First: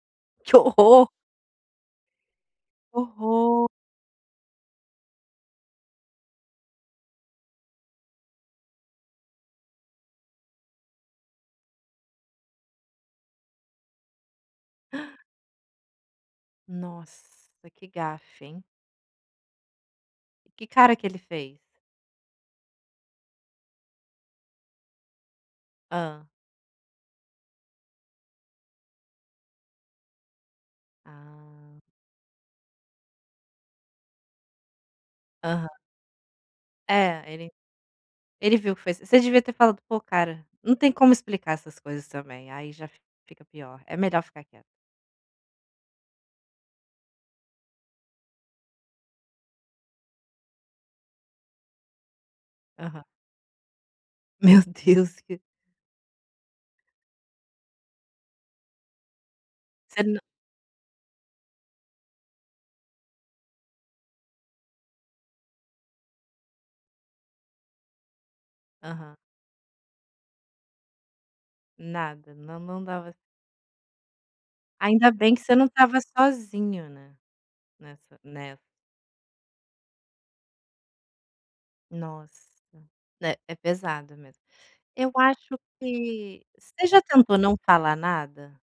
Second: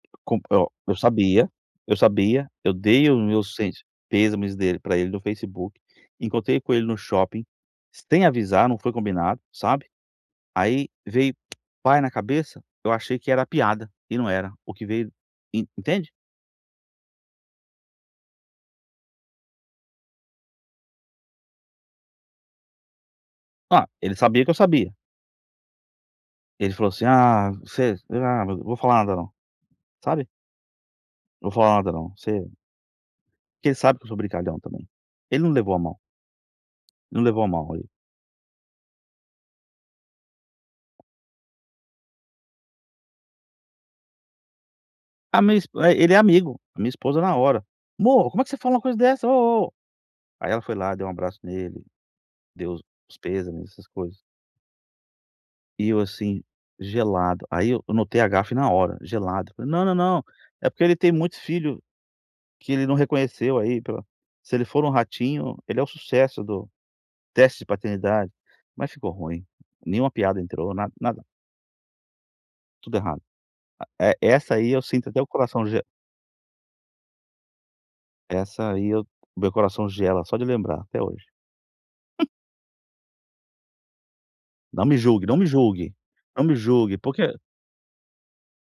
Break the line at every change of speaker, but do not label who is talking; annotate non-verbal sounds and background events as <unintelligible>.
Que
<unintelligible> Eu
horror!
sabia, eu sabia, eu
Que
dei o meu
horror.
sent pêsames dele pra ele no Facebook, encontrei com ele no shopping, sem avisar, não foi combinado, sabe, aí veio pai na cabeça, eu achei que era piada, e não era o que veio
<gasps>
en entende?
Nossa! Que gafe, hein. Que cara que ele fez?
Ah, ele sabia que eu sabia.
Hã.
Ele falou assim: "Ah, você, ah, v vou falar nada não", sabe. Vou falar
Ah.
nada não, você porque ele sabe que eu sou brincalhão também. Ele não
Aham.
levou a mal. Não
É,
levou a
ele
mal ele.
ele viu que foi s você devia ter falado: "Pô, cara" não tem como explicar essas coisas também, aí já f fica pior. É melhor ficar quie
A minha esp é, ele é amigo. A minha esposa na hora: "Mô, como é que você fala uma coisa dessa, oh, oh?". Aí ela foi lá, deu um abraço nele, deu
Aham.
os pêsames, essas coisas.
Meu Deus, que
E eu, assim, gelado. Aí eu eu notei a gafe na hora, gelado, falei: "Não, não,
Você nã
não, é porque ele tem muitos filho que ele não reconheceu aí pela se ele for no Ratinho, ele é o sucesso do teste de paternidade". Mas ficou
Aham.
ruim, nenhuma piada entrou, na nada.
Nada, não não
Tudo
dava
errado. A e essa aí eu sinto
Ainda
até o
bem que você
coração
não
ge
estava sozinho, né, nessa, né.
Essa aí eu meu coração gela só de lembrar até hoje. <chuckles>
Nossa, é é pesado mesmo.
Não me
Eu
julgue, não me
acho
julgue!
que
Não me
você
julgue,
já
porque
tentou não falar nada?